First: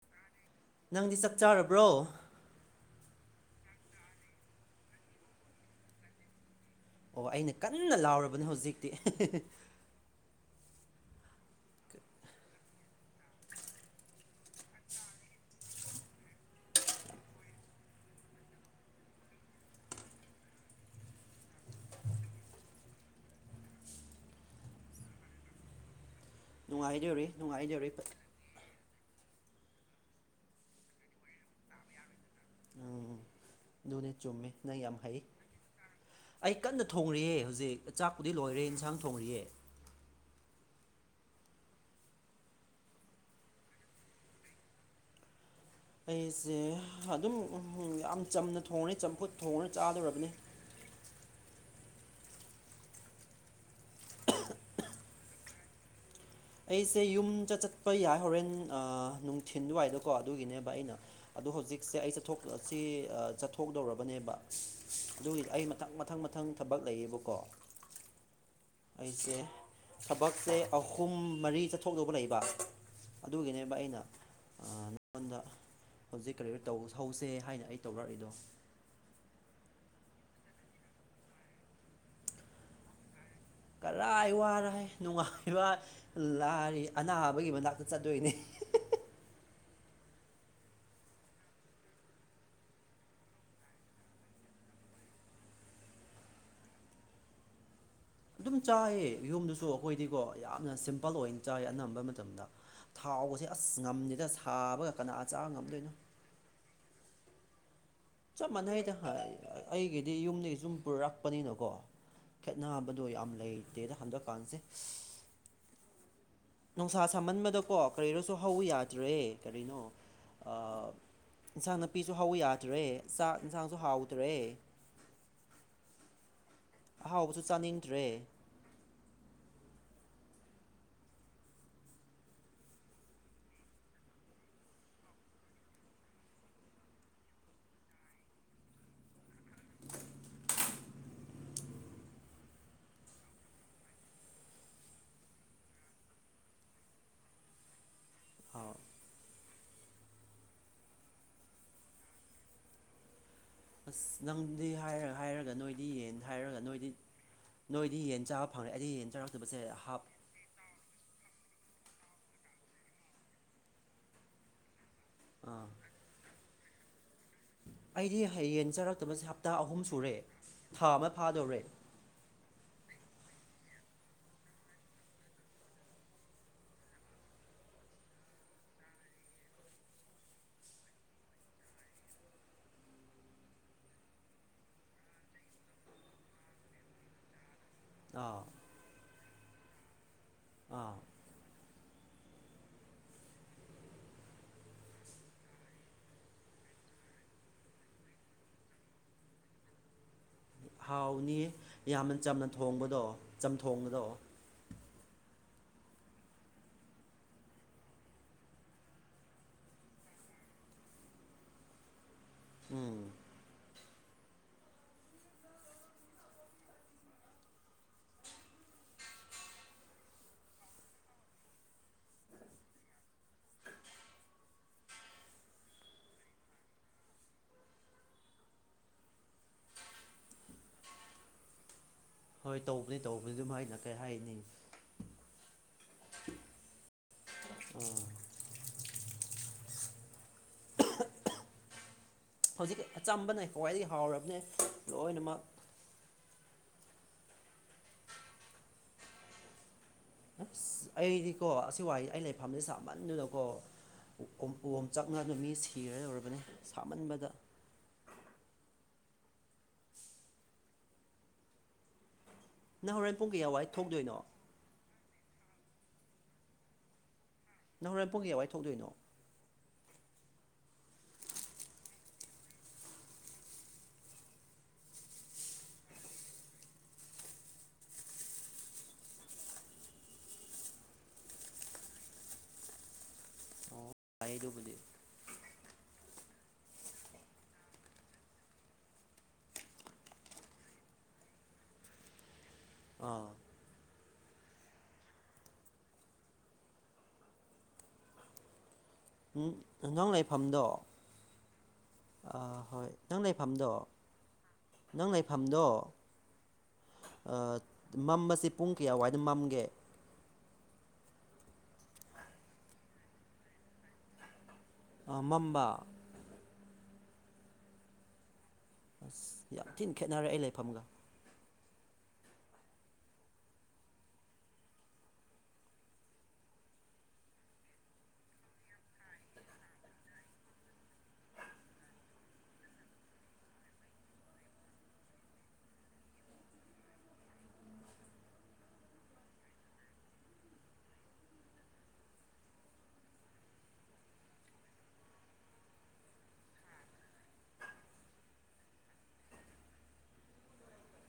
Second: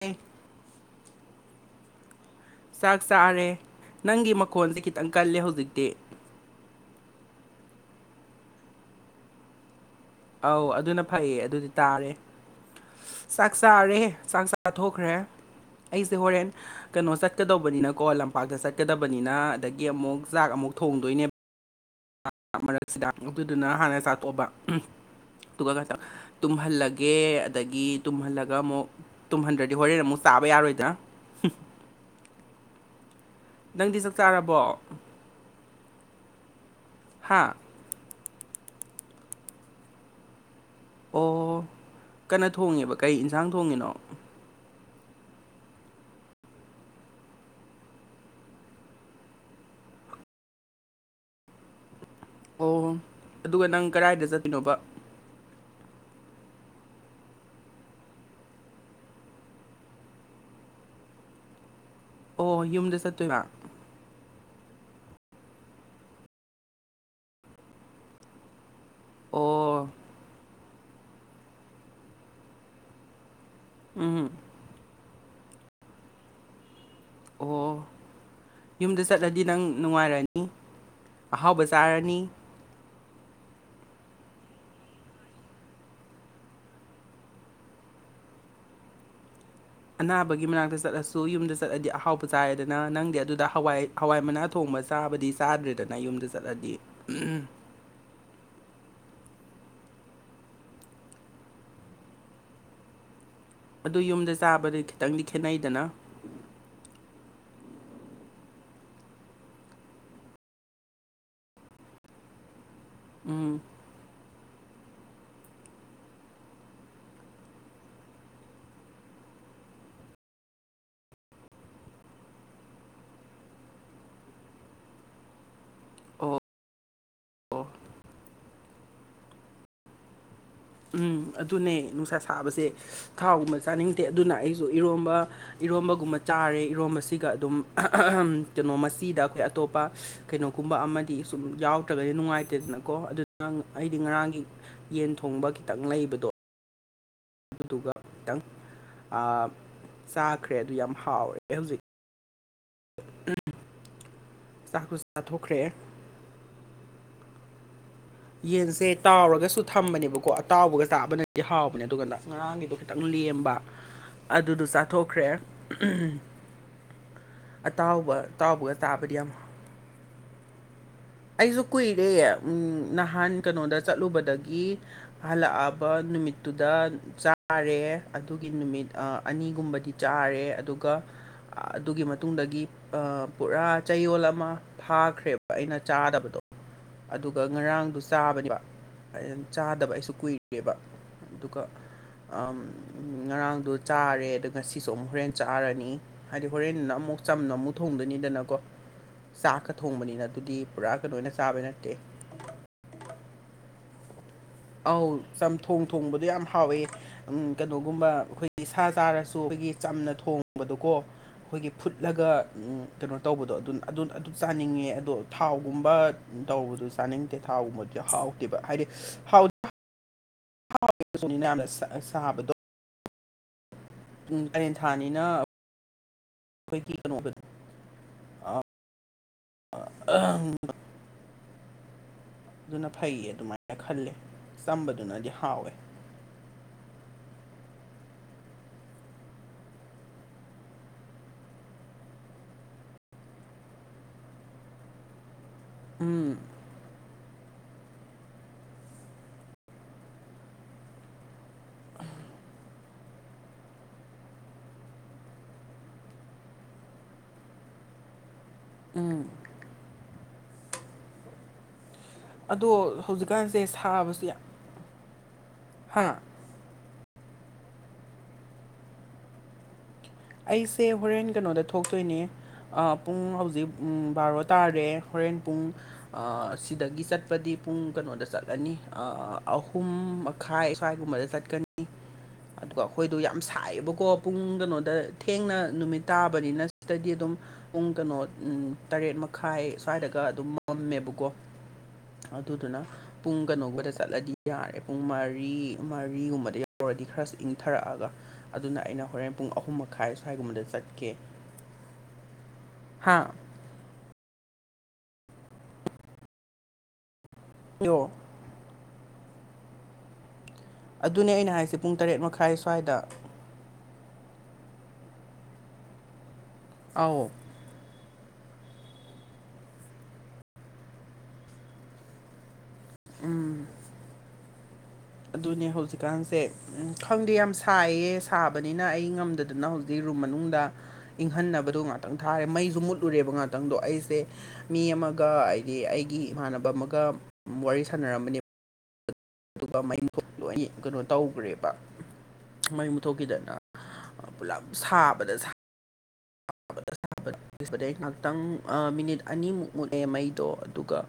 ꯂꯩ ꯅꯪꯗꯤ ꯆꯞ ꯆꯥꯔꯕ꯭ꯔꯣ ꯆꯥꯛ ꯆꯥꯔꯦ ꯅꯪꯒꯤ ꯃꯈꯣꯟꯁꯦ ꯈꯤꯇꯪ ꯀꯜꯂꯦ ꯍꯧꯖꯤꯛꯇꯤ ꯑꯣ ꯑꯩꯅ ꯀꯟꯅ ꯂꯥꯎꯔꯕꯅꯦ ꯍꯧꯖꯤꯛꯇꯤ ꯑꯧ ꯑꯗꯨꯅ ꯐꯩꯌꯦ ꯑꯗꯨꯗꯤ ꯇꯥꯔꯦ ꯆꯥꯛ ꯆꯥꯔꯦ ꯆꯥꯛ ꯆꯥꯊꯣꯛꯈ꯭ꯔꯦ ꯑꯩꯁꯦ ꯍꯣꯔꯦꯟ ꯀꯩꯅꯣ ꯆꯠꯀꯗꯧꯕꯅꯤꯅ ꯀꯣ ꯂꯝꯄꯥꯛꯇ ꯆꯠꯀꯗꯕꯅꯤꯅ ꯑꯗꯒꯤ ꯑꯃꯨꯛ ꯆꯥꯛ ꯑꯃꯨꯛ ꯑꯃꯨꯛ ꯊꯣꯡꯗꯣꯏꯅꯦꯕ ꯃꯔꯛꯁꯤꯗ ꯑꯗꯨꯗꯨꯅ ꯍꯥꯟꯅ ꯆꯥꯊꯣꯛꯑꯕ ꯑꯗꯨꯒ ꯇꯨꯝꯍꯜꯂꯒꯦ ꯅꯨꯡꯉꯥꯏꯗꯣꯔꯤ ꯑꯗꯒꯤ ꯅꯨꯡꯉꯥꯏꯗꯣꯔꯤ ꯇꯨꯝꯍꯜꯂꯒ ꯑꯃꯨꯛ ꯇꯨꯝꯍꯟꯗ꯭ꯔꯗꯤ ꯍꯣꯔꯦꯟ ꯑꯃꯨꯛ ꯆꯥꯕ ꯌꯥꯔꯣꯏꯗ꯭ꯔꯥ ꯑꯗꯨꯗꯨꯅꯦ ꯆꯨꯝꯃꯤ ꯅꯪ ꯌꯥꯝ ꯍꯩ ꯑꯩ ꯀꯟꯅ ꯊꯣꯡꯔꯤꯑꯦ ꯍꯥ ꯍꯧꯖꯤꯛ ꯆꯥꯛ ꯎꯗꯤ ꯂꯣꯏꯔꯦ ꯌꯦꯟꯁꯥꯡ ꯊꯣꯡꯔꯤꯑꯦ ꯑꯣ ꯀꯟꯅ ꯊꯣꯡꯉꯦꯕ ꯀꯩ ꯌꯦꯟꯁꯥꯡ ꯊꯣꯡꯉꯤꯅꯣ ꯑꯩꯁꯦ ꯑꯗꯨꯝ ꯌꯥꯝ ꯆꯝꯅ ꯊꯣꯡꯉꯅꯤ ꯆꯝꯐꯨꯠ ꯊꯣꯡꯉꯅꯤ ꯆꯥꯗꯧꯔꯕꯅꯤ ꯍ ꯑꯣ ꯑꯗꯨꯒ ꯅꯪ ꯀꯗꯥꯏꯗ ꯆꯠꯇꯄꯤꯅꯣꯕ ꯑꯩꯁꯦ ꯌꯨꯝꯆ ꯆꯠꯄ ꯌꯥꯏ ꯍꯣꯔꯦꯟ ꯅꯨꯡꯊꯤꯤꯟꯗꯨꯋꯥꯏꯗꯀꯣ ꯑꯗꯨꯒꯤꯅꯦꯕ ꯑꯩꯅ ꯑꯗꯣ ꯍꯧꯖꯤꯛ ꯁꯦ ꯑꯩ ꯆꯠꯊꯣꯛ ꯑꯣ ꯁꯤ ꯌꯨꯝꯗ ꯆꯠꯇꯣꯏꯕ ꯆꯠꯊꯣꯛꯗꯧꯔꯕꯅꯦꯕ ꯑꯗꯨꯒꯤꯗꯤ ꯑꯩ ꯃꯊꯪ ꯃꯊꯪ ꯃꯊꯪ ꯊꯕꯛ ꯂꯩꯌꯦꯕꯀꯣ ꯑꯩꯁꯦ ꯑꯣ ꯊꯕꯛꯁꯦ ꯑꯍꯨꯝ ꯃꯔꯤ ꯆꯠꯊꯣꯛꯧꯕ ꯂꯩꯕ ꯑꯗꯨꯒꯤꯅꯦꯕ ꯑꯩꯅ ꯎꯝ ꯅꯉꯣꯟꯗ ꯍꯧꯖꯤꯛ ꯀꯔꯤꯌꯔ ꯇꯧꯕ ꯑꯣ ꯌꯨꯝꯗ ꯆꯠꯂꯗꯤ ꯅꯪ ꯅꯨꯡꯉꯥꯏꯔꯅꯤ ꯑꯍꯥꯎ ꯖꯔꯅꯤ ꯀꯔꯥꯏ ꯋꯥꯔꯥꯏ ꯅꯨꯡꯉꯥꯏꯕ ꯂꯥꯏꯔꯤ ꯑꯅꯥꯕꯒꯤ ꯃꯅꯥꯛꯇ ꯆꯠꯇꯣꯏꯅꯦ [unintelligible] ꯑꯅꯥꯕꯒꯤ ꯃꯅꯥꯛꯇ ꯆꯠꯂꯁꯨ ꯌꯨꯝꯗ ꯆꯠꯂꯗꯤ ꯑꯍꯥꯎꯕ ꯆꯥꯏꯔꯦꯗꯅ ꯅꯪꯗꯤ ꯑꯗꯨꯗ ꯍꯋꯥꯏ ꯍꯋꯥꯏ ꯃꯅꯥ ꯊꯣꯡꯕ ꯆ ꯆꯥꯗ꯭ꯔꯦꯗꯅ ꯌꯨꯝ ꯆꯠꯂꯗꯤ ꯑꯗꯨꯝ ꯆꯥꯏꯑꯌꯦ ꯌꯨꯝꯗꯨꯁꯨ ꯑꯩꯈꯣꯏꯗꯤꯀꯣ ꯌꯥꯝꯅ ꯁꯤꯝꯄꯜ ꯑꯣꯏꯅ ꯆꯥꯏ ꯑꯅꯝꯕ ꯃꯇꯝꯗ ꯊꯥꯎꯕꯁ ꯑꯗꯨ ꯌꯨꯝꯗ ꯆꯥꯕꯗꯤ ꯈꯤꯇꯪꯗꯤ ꯈꯦꯠꯅꯩꯗꯅ ꯉꯝꯗꯣꯏꯅꯣ ꯆꯞ ꯃꯥꯟꯅꯩꯗ ꯑꯩꯒꯤꯗꯤ ꯌꯨꯝꯗꯒꯤ ꯁꯨꯝ ꯄꯨꯔꯛꯄꯅꯤꯅꯀꯣ ꯑꯅꯥꯕꯗꯣ ꯌꯥꯝ ꯎꯝ ꯂꯩꯇꯦꯗ ꯍꯟꯗꯛꯀꯥꯟꯁꯦ ꯅꯨꯡꯁꯥ ꯁꯥꯍꯟꯕꯗꯀꯣ ꯀꯔꯤꯔꯁꯨ ꯍꯧ ꯌꯥꯗ꯭ꯔꯦ ꯀꯔꯤꯅꯣ ꯏꯟꯁꯥꯡ ꯅꯥꯄꯤꯁꯨ ꯍꯧ ꯌꯥꯗ꯭ꯔꯦ ꯆꯥꯛ ꯏꯟꯁꯥꯡꯁꯨ ꯍꯥꯎꯗ꯭ꯔꯦ ꯑꯣ ꯑꯍꯥꯎꯕꯁꯨ ꯑꯣ ꯆꯥꯅꯤꯡꯗ꯭ꯔꯦ ꯎꯝ ꯑꯗꯨꯅꯦ ꯅꯨꯡꯁꯥ ꯁꯥꯕꯁꯦ ꯊꯥꯎꯒꯨꯝꯕ ꯆꯥꯅꯤꯡꯗꯦ ꯑꯗꯨꯅ ꯑꯩꯁꯨ ꯏꯔꯣꯝꯕ ꯏꯔꯣꯝꯕꯒꯨꯝꯕ ꯆꯥꯔꯦ ꯏꯔꯣꯝꯕꯁꯤꯒ ꯑꯗꯨꯝ ꯀꯩꯅꯣ ꯃꯆꯤꯗ ꯑꯩꯈꯣꯏ ꯑꯇꯣꯞꯄ ꯀꯩꯅꯣꯒꯨꯝ ꯑꯗꯨꯨꯝꯕ ꯑꯃꯗꯤ ꯁꯨꯝ ꯌꯥꯎꯗ꯭ꯔꯒꯗꯤ ꯅꯨꯡꯉꯥꯏꯇꯦꯗꯅꯀꯣ ꯑꯗꯨꯅ ꯑꯩꯗꯤ ꯉꯔꯥꯡꯒꯤ ꯌꯦꯟ ꯊꯣꯡꯕ ꯈꯤꯇꯪ ꯂꯩꯕꯗꯣ ꯑꯗꯨꯗꯨꯒ ꯈꯤꯇꯪ ꯑꯥꯎ ꯆꯥꯈ꯭ꯔꯦ ꯑꯗꯨ ꯌꯥꯝ ꯍꯥꯎꯔꯦ ꯍꯧꯖꯤꯛ ꯑ ꯑꯁ ꯅꯪꯗꯤ ꯍꯥꯏꯔ ꯍꯥꯏꯔꯒ ꯅꯣꯏꯗꯤ ꯌꯦꯟ ꯍꯥꯏꯔꯒ ꯅꯣꯏꯗꯤ ꯅꯣꯏꯗꯤ ꯌꯦꯟ ꯆꯥꯕ ꯐꯪꯔꯦ ꯌꯦꯟꯁꯦ ꯑꯩꯗꯤ ꯌꯦꯟ ꯆꯥꯔꯛꯇꯕꯁꯦ ꯇꯥꯎꯔꯒꯁꯨ ꯍꯥꯞ ꯊꯝꯕꯅꯦꯕꯀꯣ ꯑꯇꯥꯎꯕꯒ ꯇꯥꯕꯅ ꯍꯥꯎꯕꯅꯦ ꯑꯗꯨꯒꯥꯟꯗ ꯉꯔꯥꯡꯒꯤꯗꯣ ꯈꯤꯇꯪ ꯂꯦꯝꯕ ꯑꯗꯨꯗꯣ ꯆꯥꯊꯣꯛꯈ꯭ꯔꯦ ꯑꯥ ꯑꯇꯥꯎꯕ ꯑꯩꯗꯤ ꯌꯦꯟ ꯑꯇꯥꯎꯕꯒ ꯇꯥꯕꯗꯤ ꯆꯥꯔꯛꯇꯕꯁꯦ ꯌꯥꯝ ꯍ ꯍꯞꯇꯥ ꯑꯍꯨꯝ ꯁꯨꯔꯦ ꯊꯥ ꯑꯃ ꯐꯥꯗꯧꯔꯦ ꯑꯩꯁꯨ ꯀꯨꯏꯔꯦ ꯎꯝ ꯅꯍꯥꯟ ꯀꯩꯅꯣꯗ ꯆꯠꯂꯨꯕꯗꯒꯤ ꯍꯜꯂꯛꯑꯕ ꯅꯨꯃꯤꯠꯇꯨꯗ ꯆꯥꯔꯦ ꯑꯗꯨꯒꯤ ꯅꯨꯃꯤꯠ ꯑꯅꯤꯒꯨꯝꯕꯗꯤ ꯆꯥꯔꯦ ꯑꯗꯨꯒ ꯑꯗꯨꯒꯤ ꯃꯇꯨꯡꯗꯒꯤ ꯄꯨꯔꯥ ꯆꯌꯣꯜ ꯑꯃ ꯊꯥꯈ꯭ꯔꯦꯕ ꯑꯩꯅ ꯆꯥꯗꯕꯗꯣ ꯑꯗꯨꯒ ꯉꯔꯥꯡꯗꯣ ꯑꯥ ꯆꯥꯕꯅꯦꯕ ꯑꯗꯨ ꯆꯥꯗꯕ ꯑꯩꯁꯨ ꯀꯨꯏ ꯕ ꯑꯥ ꯑꯗꯨꯒ ꯉꯔꯥꯡꯗꯣ ꯆꯥꯔꯦ ꯑꯗꯨꯒ ꯁꯤꯁꯨ ꯑꯃꯨꯛ ꯍꯣꯔꯦꯟ ꯆꯥꯔꯅꯤ ꯍꯥꯏꯗꯤ ꯍꯣꯔꯦꯟ ꯆ ꯊꯣꯡꯗꯣꯏꯅꯤꯗꯅ ꯆꯥꯛ ꯊꯣꯡꯕꯅꯤꯅ ꯑꯗꯨ ꯍꯥꯎꯅꯤ ꯌꯥꯝꯅ ꯆꯝꯅ ꯊꯣꯡꯕꯗꯣ ꯆꯝꯊꯣꯡꯕꯗꯣ ꯑꯥꯎ ꯆꯝꯊꯣꯡ ꯊꯣꯡꯕꯗꯣ ꯌꯥꯝ ꯍꯥꯎꯋꯦ ꯎ ꯀꯩꯅꯣꯒꯨꯝꯕ ꯑꯩꯈꯣꯏꯒꯤ ꯁꯥ ꯆꯥꯔꯁꯨ ꯑꯩꯈꯣꯏꯒꯤ ꯆꯝꯅ ꯊꯣꯡꯕꯗꯣꯀꯣ ꯑꯩꯈꯣꯏꯒꯤ ꯐꯨꯠꯂꯒ ꯎꯝ ꯀꯩꯅꯣ ꯇꯧꯕꯗꯣ ꯑꯗꯨ ꯑꯗꯨ ꯑꯗꯨ ꯆꯥꯅꯤꯡꯉꯦ ꯑꯗꯣ ꯊꯥꯎꯒꯨꯝꯕ ꯇꯧꯕꯗꯨ ꯆꯥꯅꯤꯡꯗꯦ ꯊꯥꯎꯒꯨꯝꯕꯗꯨꯗꯤ ꯍꯥꯎꯇꯦꯕ ꯍꯥꯏꯗꯤ ꯍꯥꯎ ꯍꯥꯎꯅꯤꯅ ꯌꯥꯝꯅ ꯁꯥꯕꯗꯣ ꯎ ꯀꯔꯦꯟ ꯊꯥꯅꯤꯅ ꯈꯣꯏ ꯀ ꯀꯩꯅꯣ ꯑ ꯍꯣꯏ ꯑꯗꯨꯅ ꯇꯧꯕꯅꯤ ꯐꯩꯌꯦ ꯇꯧꯕꯅꯤ ꯑꯗꯨꯝ ꯍꯥꯏꯅ ꯑꯗꯨꯃꯥꯏꯅ ꯀꯩ ꯈꯜꯂꯦ ꯍꯥꯏꯅꯤ ꯆꯝꯕꯗꯨꯅꯗꯤ ꯍꯥꯎꯋꯦ ꯎꯝ ꯍꯧꯖꯤꯛ ꯑꯆꯝꯕꯅꯦ ꯈ꯭ꯋꯥꯏꯗꯒꯤ ꯍꯥꯎꯔꯕꯅꯦ ꯂꯣꯏꯅꯃꯛ ꯎꯝ ꯑ ꯑꯩꯗꯤꯀꯣ ꯑꯁꯤ ꯋꯥꯍ ꯑꯩ ꯂꯩꯐꯝꯗꯤ ꯁꯥꯃꯟꯗꯨꯅꯀꯣ ꯎꯝ ꯆꯛꯅꯅꯕ ꯃꯤ ꯁꯤꯔ ꯌꯧꯔꯕꯅꯤ ꯁꯥꯃꯟꯕꯗ ꯎꯝ ꯑꯗꯣ ꯅꯪ ꯍꯣꯔꯦꯟ ꯄꯨꯡ ꯀꯌꯥꯋꯥꯏ ꯍꯧꯖꯤꯛꯀꯥꯟꯁꯦ ꯊꯣꯛꯇꯣꯏꯅꯣ ꯁꯥꯕꯁꯨ ꯌꯥꯝ ꯍꯥꯥꯡ ꯅꯍꯣꯔꯏ ꯄꯨꯡ ꯀꯋꯥꯏ ꯊꯣꯛꯗꯣꯏꯅꯣ ꯑꯩꯁꯦ ꯍꯣꯔꯦꯟ ꯀꯩꯅꯣꯗ ꯊꯣꯛꯇꯣꯏꯅꯦ ꯄꯨꯡ ꯍꯧꯖꯤꯛ ꯕꯥꯔꯣ ꯇꯥꯔꯦ ꯍꯣꯔꯦꯟ ꯄꯨꯡ ꯑꯁꯤꯗꯒꯤ ꯆꯠꯄꯗꯤ ꯄꯨꯡ ꯀꯩꯅꯣꯗ ꯆꯠꯂꯅꯤ ꯑꯍꯨꯝ ꯃꯈꯥꯏ ꯁ꯭ꯋꯥꯏꯒꯨꯝꯕꯗ ꯆꯠꯀꯅꯤ ꯑꯗꯨꯒ ꯑꯩꯈꯣꯏꯗꯣ ꯌꯥꯝ ꯑꯣ ꯁꯥꯏꯌꯦꯕꯀꯣ ꯌꯥꯏꯌꯦ ꯄꯨꯡ ꯑꯗꯨꯕꯨꯗꯤ ꯀꯩꯅꯣꯗ ꯊꯦꯡꯅ ꯅꯨꯃꯤꯠ ꯇꯥꯕ ꯕꯅꯤꯅ ꯁꯤꯗꯗꯤ ꯑꯗꯨꯝ ꯄꯨꯡ ꯀꯩꯅꯣ ꯇꯔꯦꯠ ꯃꯈꯥꯏ ꯁ꯭ꯋꯥꯏꯗꯒ ꯑꯗꯨꯝ ꯃꯝꯃꯦꯕꯀꯣ ꯑ ꯑꯗꯨꯗꯨꯅ ꯑꯥ ꯄꯨꯡ ꯀꯩꯅꯣꯒꯗ ꯆꯠꯂꯗꯤ ꯌꯥꯔꯦ ꯄꯨꯡ ꯃꯔꯤ ꯃꯔꯤꯒꯨꯝꯕꯗ ꯌꯥꯎꯔꯗꯤ ꯈꯔ ꯏꯪꯊꯔꯛꯑꯒ ꯑꯗꯨꯅ ꯑꯩꯅ ꯍꯣꯔꯦꯟ ꯄꯨꯡ ꯑꯍꯨꯝ ꯃꯈꯥꯏ ꯁ꯭ꯋꯥꯏꯒꯨꯝꯕꯗ ꯆꯠꯀꯦ ꯑ ꯍꯣꯏ ꯅꯪ ꯍꯥ ꯂꯩꯐꯝꯗꯣ ꯅꯪ ꯂꯩꯐꯝꯗꯣ ꯌꯣ ꯃꯁꯦ ꯄꯨꯡ ꯀꯌꯥ ꯋꯥꯏ ꯑꯗꯨꯃꯝꯒꯦ ꯑꯗꯨꯅꯦ ꯑꯩꯅ ꯍꯥꯏꯁꯦ ꯄꯨꯡ ꯇꯔꯦꯠ ꯃꯈꯥꯏ ꯁ꯭ꯋꯥꯏꯗ ꯃꯝꯝꯕ ꯑ ꯑꯁ ꯌꯥꯝ ꯊꯤꯅ ꯈꯦꯠꯅꯔꯦ ꯑꯩ ꯂꯩꯐꯝꯒ ꯎꯝ ꯑꯗꯨꯅꯦ ꯍꯧꯖꯤꯛꯀꯥꯟꯁꯦ ꯎꯝ ꯈꯪꯗꯦ ꯌꯥꯝ ꯁꯥꯏꯌꯦ ꯁꯥꯕꯅꯤꯅ ꯑꯩ ꯉꯝꯗꯗꯅ ꯍꯧꯖꯤꯛ ꯔꯨꯝ ꯃꯅꯨꯡꯗ ꯏꯪꯍꯟꯅꯕꯗꯣ ꯉꯥꯛꯇꯪ ꯊꯥꯔꯦ ꯃꯩꯁꯨ ꯃꯨꯠꯂꯨꯔꯦꯕ ꯉꯥꯛꯇꯪꯗꯣ ꯑꯩꯁꯦ ꯃꯤ ꯑꯃ ꯑꯃꯒ ꯍꯥꯏꯗꯤ ꯑꯩꯒꯤ ꯏꯃꯥꯟꯅꯕ ꯑꯃꯒ ꯋꯥꯔꯤ ꯁꯥꯟꯅꯔꯝꯕꯅꯦ ꯑꯗꯨꯒ ꯃꯩ ꯃꯨꯊꯣꯛ ꯂꯣꯏ ꯀꯩꯅꯣ ꯇꯧꯈ꯭ꯔꯦꯕ ꯃꯩ ꯃꯨꯊꯣꯛꯈꯤꯗꯅ ꯄꯨꯂꯞ ꯁꯥꯕꯗ ꯗꯩ ꯉꯥꯏꯍꯥꯛꯇꯪ ꯃꯤꯅꯤꯠ ꯑꯅꯤꯃꯨꯛ ꯃꯨꯠꯂꯦ ꯃꯩꯗꯣ ꯑꯗꯨꯒ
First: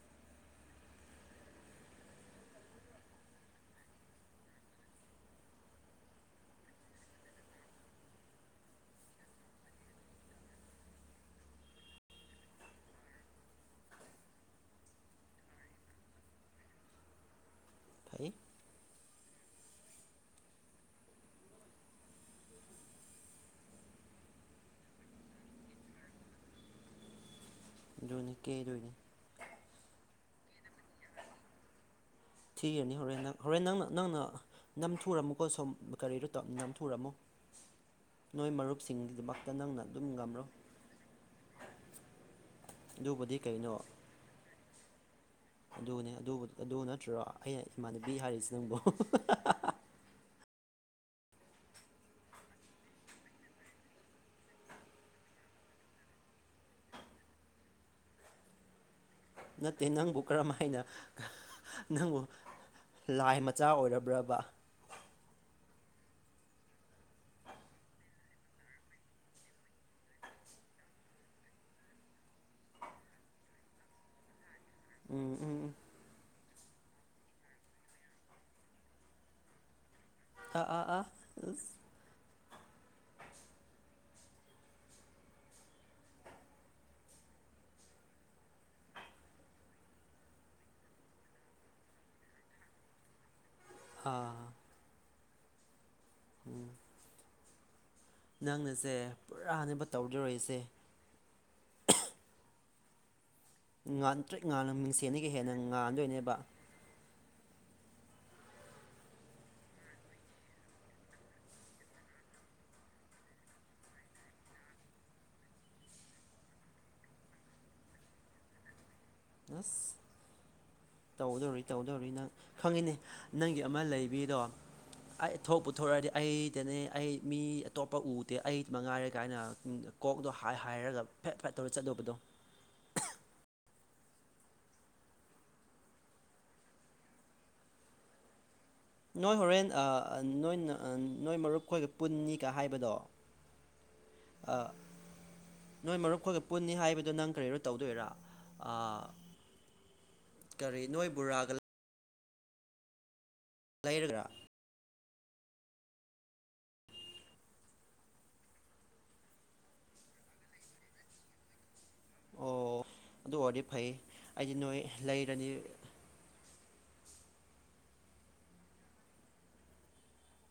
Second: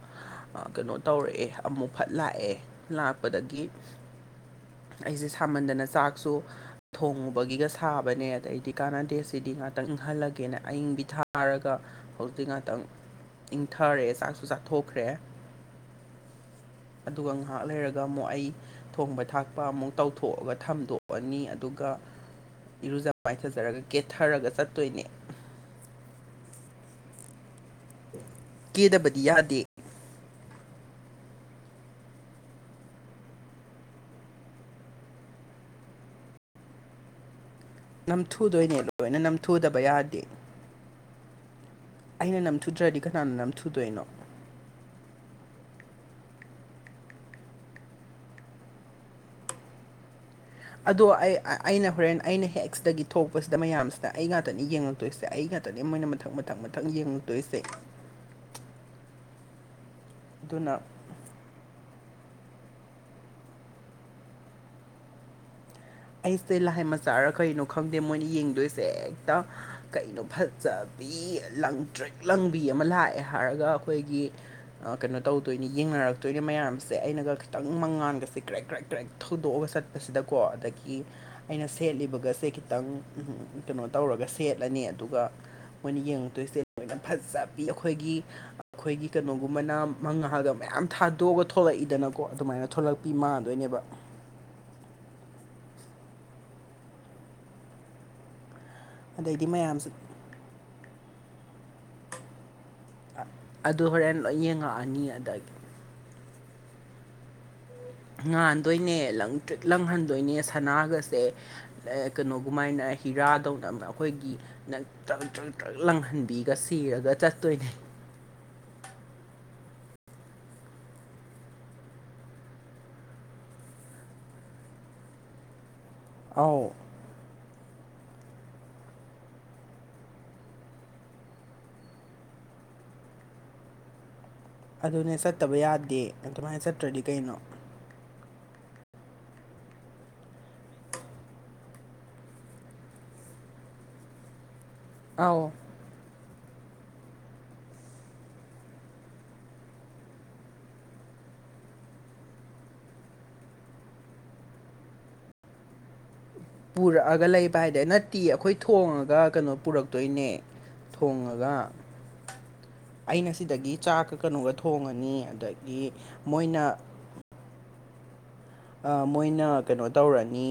ꯀꯩꯅꯣ ꯇꯧꯔꯛꯑꯦ ꯑꯃꯨꯛ ꯐꯠ ꯂꯥꯛꯑꯦ ꯂꯥꯛꯄꯗꯒꯤ ꯑꯩꯁꯦ ꯁꯥꯃꯟꯗꯅ ꯆꯥꯛꯁꯨ ꯊꯣꯡꯉꯨꯕꯒꯤꯒ ꯁꯥꯕꯅꯦ ꯑꯗꯩꯗꯤ ꯀꯥꯟꯅꯗꯦ ꯁꯤꯗꯤ ꯉꯥꯛꯇꯪ ꯍꯜꯂꯒꯦꯅ ꯑꯏꯪꯕꯤ ꯊꯥꯔꯒ ꯍꯧꯖꯤꯛꯇꯛ ꯉꯥꯛꯇꯪ ꯏꯪꯊꯔꯦ ꯆꯥꯛꯁꯨ ꯆꯥꯊꯣꯛꯈ꯭ꯔꯦ ꯑꯗꯨꯒ ꯉꯥꯏꯍꯥꯛ ꯂꯩꯔꯒ ꯑꯗꯨꯒ ꯐꯩ ꯑꯃꯨꯛ ꯑꯩ ꯊꯣꯡꯕ ꯊꯥꯛꯄ ꯑꯃꯨꯛ ꯇꯧꯊꯣꯛꯑꯒ ꯊꯝꯗꯣꯛꯑꯅꯤ ꯑꯗꯨꯒ ꯏꯔꯨꯖ ꯃꯥꯏꯊꯖꯔꯒ ꯀꯦꯠꯊꯔꯒ ꯆꯠꯇꯣꯏꯅꯦ ꯑꯗꯨꯅꯤ ꯀꯦꯗꯣꯏꯅꯤ ꯀꯦꯗꯕꯗꯤ ꯌꯥꯗꯦ ꯊꯤꯒꯅꯤ ꯍꯣꯔꯦꯟ ꯅꯪ ꯍꯣꯔꯦꯟ ꯅꯪ ꯅꯪꯅ ꯅꯝꯊꯨꯔꯝꯃꯨꯀꯣ ꯁꯨꯝ ꯀꯔꯤꯗꯣ ꯇ ꯅꯝꯊꯨꯔꯝꯃꯣ ꯅꯝꯊꯨꯗꯣꯏꯅꯦ ꯂꯣꯏꯅ ꯅꯝꯊꯨꯗꯕ ꯅꯪꯅ ꯑꯗꯨꯝ ꯌꯥꯗꯦ ꯉꯝꯔꯣ ꯑꯩꯅ ꯅꯝꯊꯨꯗ꯭ꯔꯗꯤ ꯀꯅꯥꯅ ꯑꯗꯨꯕꯨꯗꯤ ꯀꯩꯅꯣ ꯅꯝꯊꯨꯗꯣꯏꯅꯣ ꯑꯗꯨꯅꯦ ꯑꯗꯨ ꯅꯠꯇ꯭ꯔꯣ ꯑꯩꯅ ꯏꯃꯥꯟꯅꯕꯤ ꯍꯥꯏꯔꯤꯁꯤ ꯅꯪꯕꯨ ꯑꯗꯣ ꯑꯩ ꯑꯥ ꯑꯩꯅ ꯍꯣꯔꯦꯟ ꯑꯩꯅ ꯍꯦꯛ ꯁꯤꯗꯒꯤ ꯊꯣꯛꯄꯁꯤꯗ ꯃꯌꯥꯝꯁꯤꯗ ꯑꯩ ꯉꯥꯛꯇꯅꯤ ꯌꯦꯡꯉꯛꯇꯣꯏꯁꯦ ꯑꯩ ꯇꯅꯤ ꯃꯣꯏꯅ ꯃꯊꯪ ꯃꯊꯪ ꯃꯊꯪ ꯌꯦꯡꯉꯨꯛꯇꯣꯏꯁꯦ ꯅꯠꯇꯦ ꯅꯪꯕꯨ ꯀꯔꯝꯥꯏꯅ ꯅꯪꯕꯨ ꯂꯥꯏ ꯃꯆꯥ ꯑꯣꯏꯔꯕ꯭ꯔꯕ ꯑꯩꯁꯦ ꯂꯥꯏ ꯃꯆꯥꯔ ꯀꯩꯅꯣ ꯈꯪꯗꯦ ꯃꯣꯏꯅ ꯌꯦꯡꯗꯣꯏꯁꯦ ꯍꯦꯛꯇ ꯀꯩꯅꯣ ꯐꯖ ꯕꯤ ꯂꯪꯇ꯭ꯔꯤꯛ ꯂꯪꯕꯤ ꯑꯃ ꯂꯥꯛꯑꯦ ꯍꯥꯏꯔꯒ ꯑꯩꯈꯣꯏꯒꯤ ꯀꯩꯅꯣ ꯎꯝ ꯎꯝ ꯇꯧꯗꯣꯏꯅꯤ ꯎꯝ ꯌꯦꯡꯅꯔꯛꯇ ꯑꯗꯨꯒꯤ ꯃꯌꯥꯝꯁꯦ ꯑꯩꯅꯒ ꯈꯤꯇꯪ ꯃꯉꯥꯟꯒꯁꯦ ꯀ꯭ꯔꯦꯛ ꯀ꯭ꯔꯦꯛ ꯀ꯭ꯔꯦꯛ ꯊꯧꯗꯣꯛꯑꯒ ꯆꯠꯄꯁꯤꯗꯀꯣ ꯑꯥ ꯑꯗꯒꯤ ꯑꯥ ꯑꯥ ꯑꯩꯅ ꯑꯁ ꯁꯦꯠꯂꯤꯕꯒꯁꯦ ꯈꯤꯇꯪ ꯀꯩꯅꯣ ꯇꯧꯔꯒ ꯁꯦꯠꯂꯅꯤ ꯑꯗꯨꯒ ꯃꯣꯏꯅ ꯌꯦꯡꯉꯛꯇꯣꯏꯁꯦ ꯃꯁꯛ ꯐꯖꯕꯤ ꯑꯩꯈꯣꯏꯒꯤ ꯑꯩꯈꯣꯏꯒꯤ ꯀꯩꯅꯣꯒꯨꯝꯕꯅ ꯃꯪꯉꯥꯜꯒ ꯃꯌꯥꯝ ꯌꯥꯝ ꯊꯥꯗꯣꯛꯑꯒ ꯊꯂꯛꯏꯗꯅꯀꯣ ꯑꯗꯨꯃꯥꯏꯅ ꯊꯣꯛꯂꯛꯄꯤ ꯃꯥꯟꯗꯣꯏꯅꯦꯕ ꯑꯥ ꯅꯪꯅꯁꯦ ꯑꯗꯩꯗꯤ ꯄꯨꯔꯥꯅꯦꯅꯕ ꯃꯌꯥꯝꯁꯦ ꯇꯧꯗꫭꯔꯤꯏꯁꯦ ꯑꯗꯨ ꯍꯣꯔꯦꯟ ꯂꯣꯏ ꯉꯥꯟꯇ꯭ꯔꯤꯛ ꯉꯥꯟꯅ ꯌꯦꯡꯉꯛꯑꯅꯤ ꯃꯤꯡꯁꯦꯟꯗꯒꯤ ꯍꯦꯟꯅ ꯑꯗꯒꯤ ꯉꯥꯟꯗꯣꯏꯅꯦꯕ ꯉꯥꯟꯗꯣꯏꯅꯦ ꯂꯪꯇ꯭ꯔꯤꯛ ꯂꯪꯍꯟꯗꯣꯏꯅꯦ ꯁꯅꯥꯒꯁꯦ ꯑꯥ ꯀꯩꯅꯣꯒꯨꯃꯥꯏꯅ ꯍꯤꯔꯥꯗꯧꯅ ꯑꯩꯈꯣꯏꯒꯤ ꯅ ꯇ꯭ꯔꯛ ꯇ꯭ꯔꯛ ꯇ꯭ꯔꯛ ꯂꯪꯍꯟꯕꯤꯒ ꯁꯤꯔꯒ ꯆꯠꯇꯣꯏꯅꯦ [inaudible] ꯑꯁ ꯇꯧꯗꯣꯔꯤ ꯇꯧꯗꯣꯔꯤ ꯅꯪ ꯈꯪꯉꯤꯅꯦ ꯅꯪꯒꯤ ꯑꯃ ꯂꯩꯕꯤꯗꯣ ꯑꯩ ꯊꯣꯛ ꯄꯨꯊꯣꯔꯛ ꯑꯗꯤ ꯑꯧ ꯑꯩꯗꯅꯦ ꯑꯩ ꯃꯤ ꯑꯇꯣꯞꯄ ꯎꯗꯦ ꯑꯩ ꯃꯉꯥꯏꯔꯦ ꯀꯥꯏꯅ ꯀꯣꯛꯗꯣ ꯍꯥꯏꯔꯒ ꯐꯦꯠ ꯐꯦꯠ ꯇꯧꯔ ꯆꯠꯇꯧꯕꯗꯣ [inaudible] ꯑꯗꯨꯅꯦ ꯆꯠꯇꯕ ꯌꯥꯗꯦ ꯑꯗꯨꯃꯥꯏꯅ ꯆꯠꯇ꯭ꯔꯗꯤ ꯀꯩꯅꯣ ꯅꯣꯏ ꯍꯣꯔꯦꯟ ꯑꯥ ꯅꯣꯏ ꯅ ꯅꯣꯏ ꯃꯔꯨꯞꯈꯣꯏꯒ ꯄꯨꯟꯅꯤꯒ ꯍꯥꯏꯕꯗꯣ ꯑꯥ ꯑꯧ ꯅꯣꯏ ꯃꯔꯨꯞꯈꯣꯏꯒ ꯄꯨꯟꯅꯤ ꯍꯥꯏꯕꯗ ꯅꯪ ꯀꯔꯤꯔꯣ ꯇꯧꯗꯣꯏꯔꯥ ꯑꯥ ꯀꯔꯤ ꯅꯣꯏ ꯕꯨꯔꯥꯒ ꯂꯩꯔꯒ ꯄꯨꯔꯛꯑꯒ ꯂꯩꯕ ꯍꯥꯏꯗꯤ ꯅꯠꯇꯤꯌꯦ ꯑꯩꯈꯣꯏ ꯊꯣꯡꯉꯒ ꯀꯩꯅꯣ ꯄꯨꯔꯛꯇꯣꯏꯅꯦ ꯊꯣꯡꯉꯒ ꯑꯣ ꯑꯩꯅ ꯑꯗꯨ ꯑꯣꯏꯔꯗꯤ ꯁꯤꯗꯒꯤ ꯐꯩ ꯆꯥꯛꯀ ꯀꯩꯅꯣꯒ ꯑꯩꯗꯤ ꯅꯣꯏ ꯊꯣꯡꯉꯅꯤ ꯂꯩꯔꯅꯤ ꯑꯗꯒꯤ ꯃꯣꯏꯅ ꯃꯣꯏꯅ ꯀꯩꯅꯣ ꯇꯧꯔꯅꯤ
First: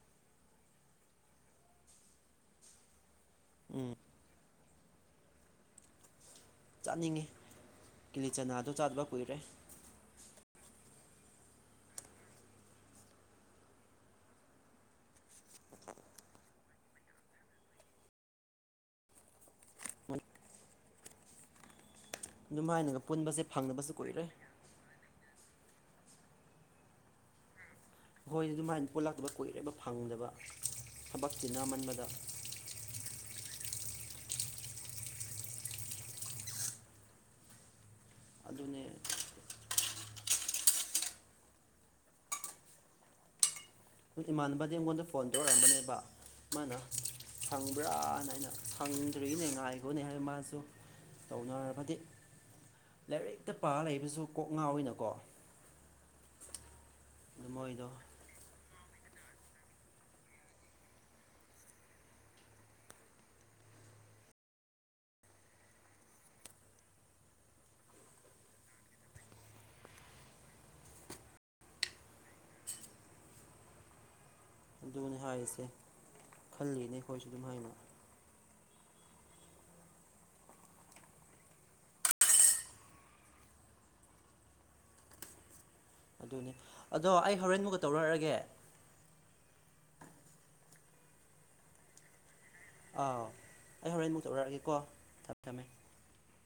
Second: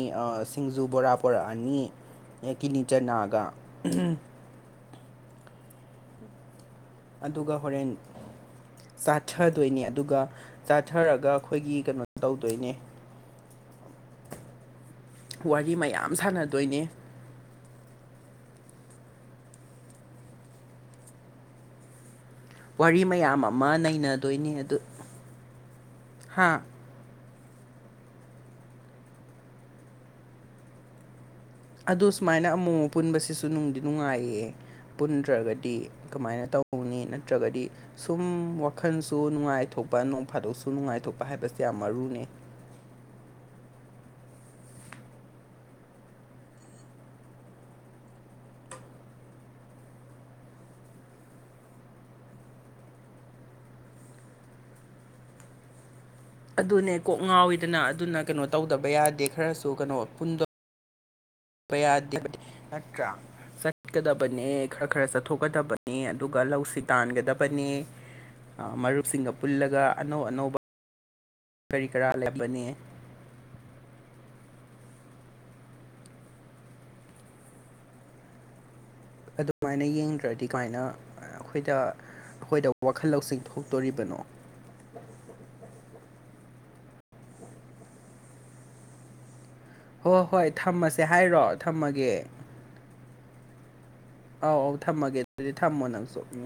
ꯁꯤꯡꯖꯨ ꯕꯣꯔꯥ ꯄꯨꯣꯔꯛꯑꯅꯤ ꯑꯦ ꯀꯤꯅꯤꯆꯠ ꯅꯥꯒ ꯎꯝ ꯆꯥꯅꯤꯡꯉꯤ ꯑꯗꯨꯒ ꯍꯣꯔꯦꯟ ꯀꯤꯂꯤ ꯆꯅꯥꯗꯣ ꯆꯥꯗꯕ ꯀꯨꯏꯔꯦ ꯆꯥꯊꯗꯣꯏꯅꯤ ꯑꯗꯨꯒ ꯇꯥꯊꯔꯒ ꯑꯩꯈꯣꯏꯒꯤ ꯀꯩꯅꯣ ꯇꯧꯗꯣꯏꯅꯦ ꯋꯥꯔꯤ ꯃꯌꯥꯝ ꯁꯥꯟꯅꯗꯣꯏꯅꯦ ꯃꯣꯏ ꯋꯥꯔꯤ ꯍꯥꯏꯅꯒ ꯃꯌꯥꯝ ꯄꯨꯟꯕꯁꯦ ꯑꯃ ꯐꯪꯗꯕꯁꯨ ꯀꯨꯏꯔꯦ ꯅꯩꯅꯗꯣꯏꯅꯦ ꯑꯗꯨ ꯍꯥ ꯍꯣꯏ ꯑꯗꯨꯃꯥꯏꯅ ꯄꯣꯠꯂꯥꯛꯇꯕ ꯀꯨꯏꯔꯕ ꯐꯪꯗꯕ ꯊꯕꯛ ꯑꯗꯣ ꯆꯤꯟꯅꯃꯟꯕꯗ ꯁꯨꯃꯥꯏꯅ ꯑꯃꯨꯣꯝ ꯑꯃ ꯄꯨꯟꯕꯁꯤꯁꯨ ꯅꯨꯡꯗꯤ ꯅꯨꯡꯉꯥꯏꯌꯦ ꯄꯨꯟꯗ꯭ꯔꯒꯗꯤ ꯀꯃꯥꯏꯅ ꯇꯧꯅꯤ ꯅꯠꯇ꯭ꯔꯒꯗꯤ ꯁꯨꯝ ꯑꯗꯨꯅꯦ ꯋꯥꯈꯜꯁꯨ ꯅꯨꯡꯉꯥꯏꯊꯣꯛꯄ ꯐꯥꯗꯣꯛꯁꯨ ꯅꯨꯡꯉꯥꯏꯊꯣꯛꯄ ꯍꯥꯏꯁꯦ ꯌꯥꯝ ꯃꯔꯨꯅꯤ ꯍꯣꯏ ꯏꯃꯥꯟꯅꯕꯗꯤ ꯑꯩꯉꯣꯟꯗ ꯐꯣꯟ ꯇꯧꯔꯛꯑꯝꯕꯅꯦꯕ ꯃꯥꯅ ꯐꯪꯕ꯭ꯔꯥꯅ ꯍꯥꯏꯅ ꯐꯪꯗ꯭ꯔꯤꯒꯤꯅꯦ ꯉꯥꯏꯈꯣꯅꯦ ꯍꯥꯏꯕ ꯃꯥꯁꯨ ꯇꯧꯅꯔꯕꯗꯤ ꯂꯥꯏꯔꯤꯛꯇ ꯄꯥ ꯂꯩꯕꯁꯨ ꯀꯣꯛ ꯉꯥ ꯑꯣꯏꯅꯀꯣ ꯑꯗꯨꯅꯦ ꯀꯣꯛ ꯉꯥꯎꯋꯤꯗꯅ ꯑꯗꯨꯅ ꯀꯩꯅꯣ ꯇꯧꯗꯕ ꯌꯥꯗꯦ ꯈꯔꯁꯨ ꯀꯩꯅꯣ ꯄꯨꯟꯗ ꯎꯄ ꯌꯥꯗ ꯅꯠꯇ꯭ꯔ ꯆꯠꯀꯗꯕꯅꯦ ꯈꯔ ꯈꯔ ꯆꯠꯊꯣꯛꯀꯗꯕꯅꯦ ꯑꯗꯨꯒ ꯂꯧꯁꯤ ꯇꯥꯟꯒꯗꯕꯅꯦ ꯃꯔꯨꯞꯁꯤꯡꯒ ꯄꯨꯜꯂꯒ ꯑꯅꯧ ꯑꯅꯧꯕ ꯀꯔꯤ ꯀꯔꯥ ꯂꯩꯕꯅꯤ ꯑꯗꯨꯅꯦ ꯍꯥꯏꯔꯤꯁꯦ ꯈꯜꯂꯤꯅꯦ ꯑꯩꯈꯣꯏꯁꯨ ꯑꯗꯨꯝ ꯍꯥꯏꯅ ꯑꯗꯨꯃꯥꯏꯅ ꯌꯦꯡꯗ꯭ꯔꯗꯤ ꯀꯃꯥꯏꯅ ꯑꯩꯈꯣꯏꯗ ꯑꯩꯈꯣꯏꯗ ꯋꯥꯈꯜ ꯂꯧꯁꯤꯡ ꯊꯣꯛꯇꯣꯔꯤꯕꯅꯣ ꯑꯗꯨꯅꯦ ꯑꯗꯣ ꯑꯩ ꯍꯣꯔꯦꯟꯃꯨꯛꯀ ꯇꯧꯔꯛꯑꯒꯦ ꯍꯣꯏ ꯍꯣꯏ ꯊꯝꯃꯁꯦ ꯍꯥꯏꯔꯣ ꯊꯝꯃꯒꯦ ꯑꯥꯎ ꯑꯧ ꯑꯧ ꯊꯝꯃꯒꯦ ꯑꯗꯨꯗꯤ ꯊꯝꯃꯣ ꯅꯪꯁꯨ ꯎꯝ